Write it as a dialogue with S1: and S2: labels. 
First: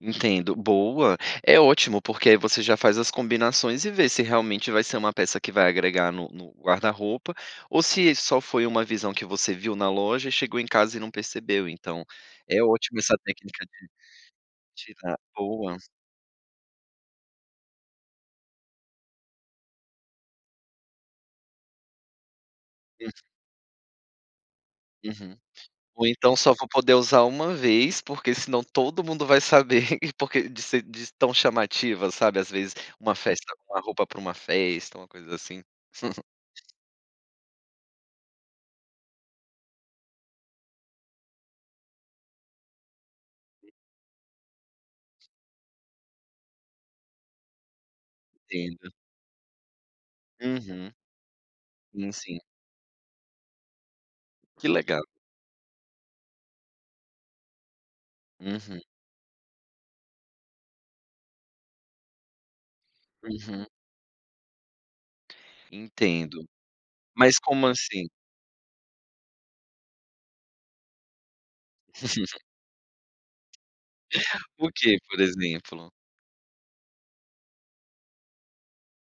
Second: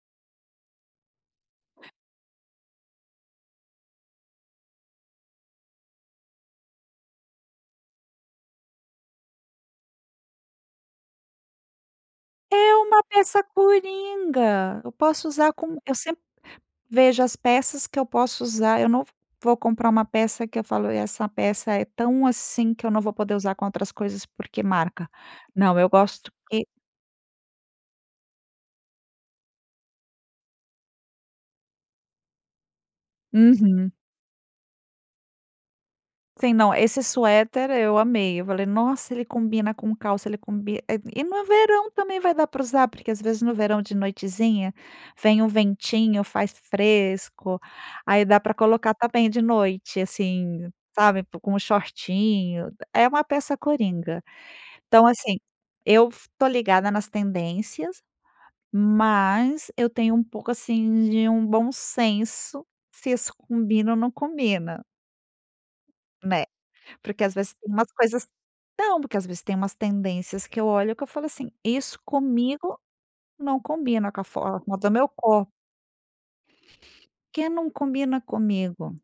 S1: Entendo, boa. É ótimo, porque aí você já faz as combinações e vê se realmente vai ser uma peça que vai agregar no no guarda-roupa, ou se só foi uma visão que você viu na loja, e chegou em casa e não percebeu, então é
S2: É
S1: ótimo
S2: uma
S1: essa
S2: peça
S1: técnica de
S2: curinga. Eu
S1: tirar
S2: posso usar
S1: boa.
S2: com eu sempre vejo as peças que eu posso usar, eu não v vou comprar uma peça que eu falo: "essa peça é tão assim, que eu não
S1: Hum.
S2: vou poder usar com outras coisas, porque marca".
S1: Uhum.
S2: Não, eu
S1: Ou
S2: gosto
S1: então só
S2: e
S1: vou poder usar 1 vez, porque senão todo mundo vai saber, porque de ser de tão chamativa, sabe, às vezes uma festa, com a
S2: Uhum.
S1: roupa para uma festa, uma coisa assim.
S2: Sim, não, esse suéter, eu amei, eu falei: "Nossa, ele combina com calça, ele combi", eh, e no verão também vai dar para usar, porque às vezes no verão, de noitezinha, vem um ventinho, faz fresco, aí dá para
S1: Entendo.
S2: colocar também de noite, assim,
S1: Uhum.
S2: sabe, com o
S1: Sim, sim.
S2: shortinho É uma peça coringa.
S1: Que legal.
S2: Então assim, eu f estou ligada nas tendências,
S1: Uhum.
S2: mas eu tenho um pouco, assim, de um bom senso se isso
S1: Uhum.
S2: combina ou não combina.
S1: Entendo.
S2: Né, porque às
S1: Mas
S2: vezes
S1: como
S2: tem umas
S1: assim?
S2: coisas não, porque às vezes tem umas tendências que eu olho, que eu falo assim: "Isso comigo, não combina com a
S1: O
S2: forma do
S1: que,
S2: meu
S1: por
S2: copo".
S1: exemplo?
S2: Que não combina comigo.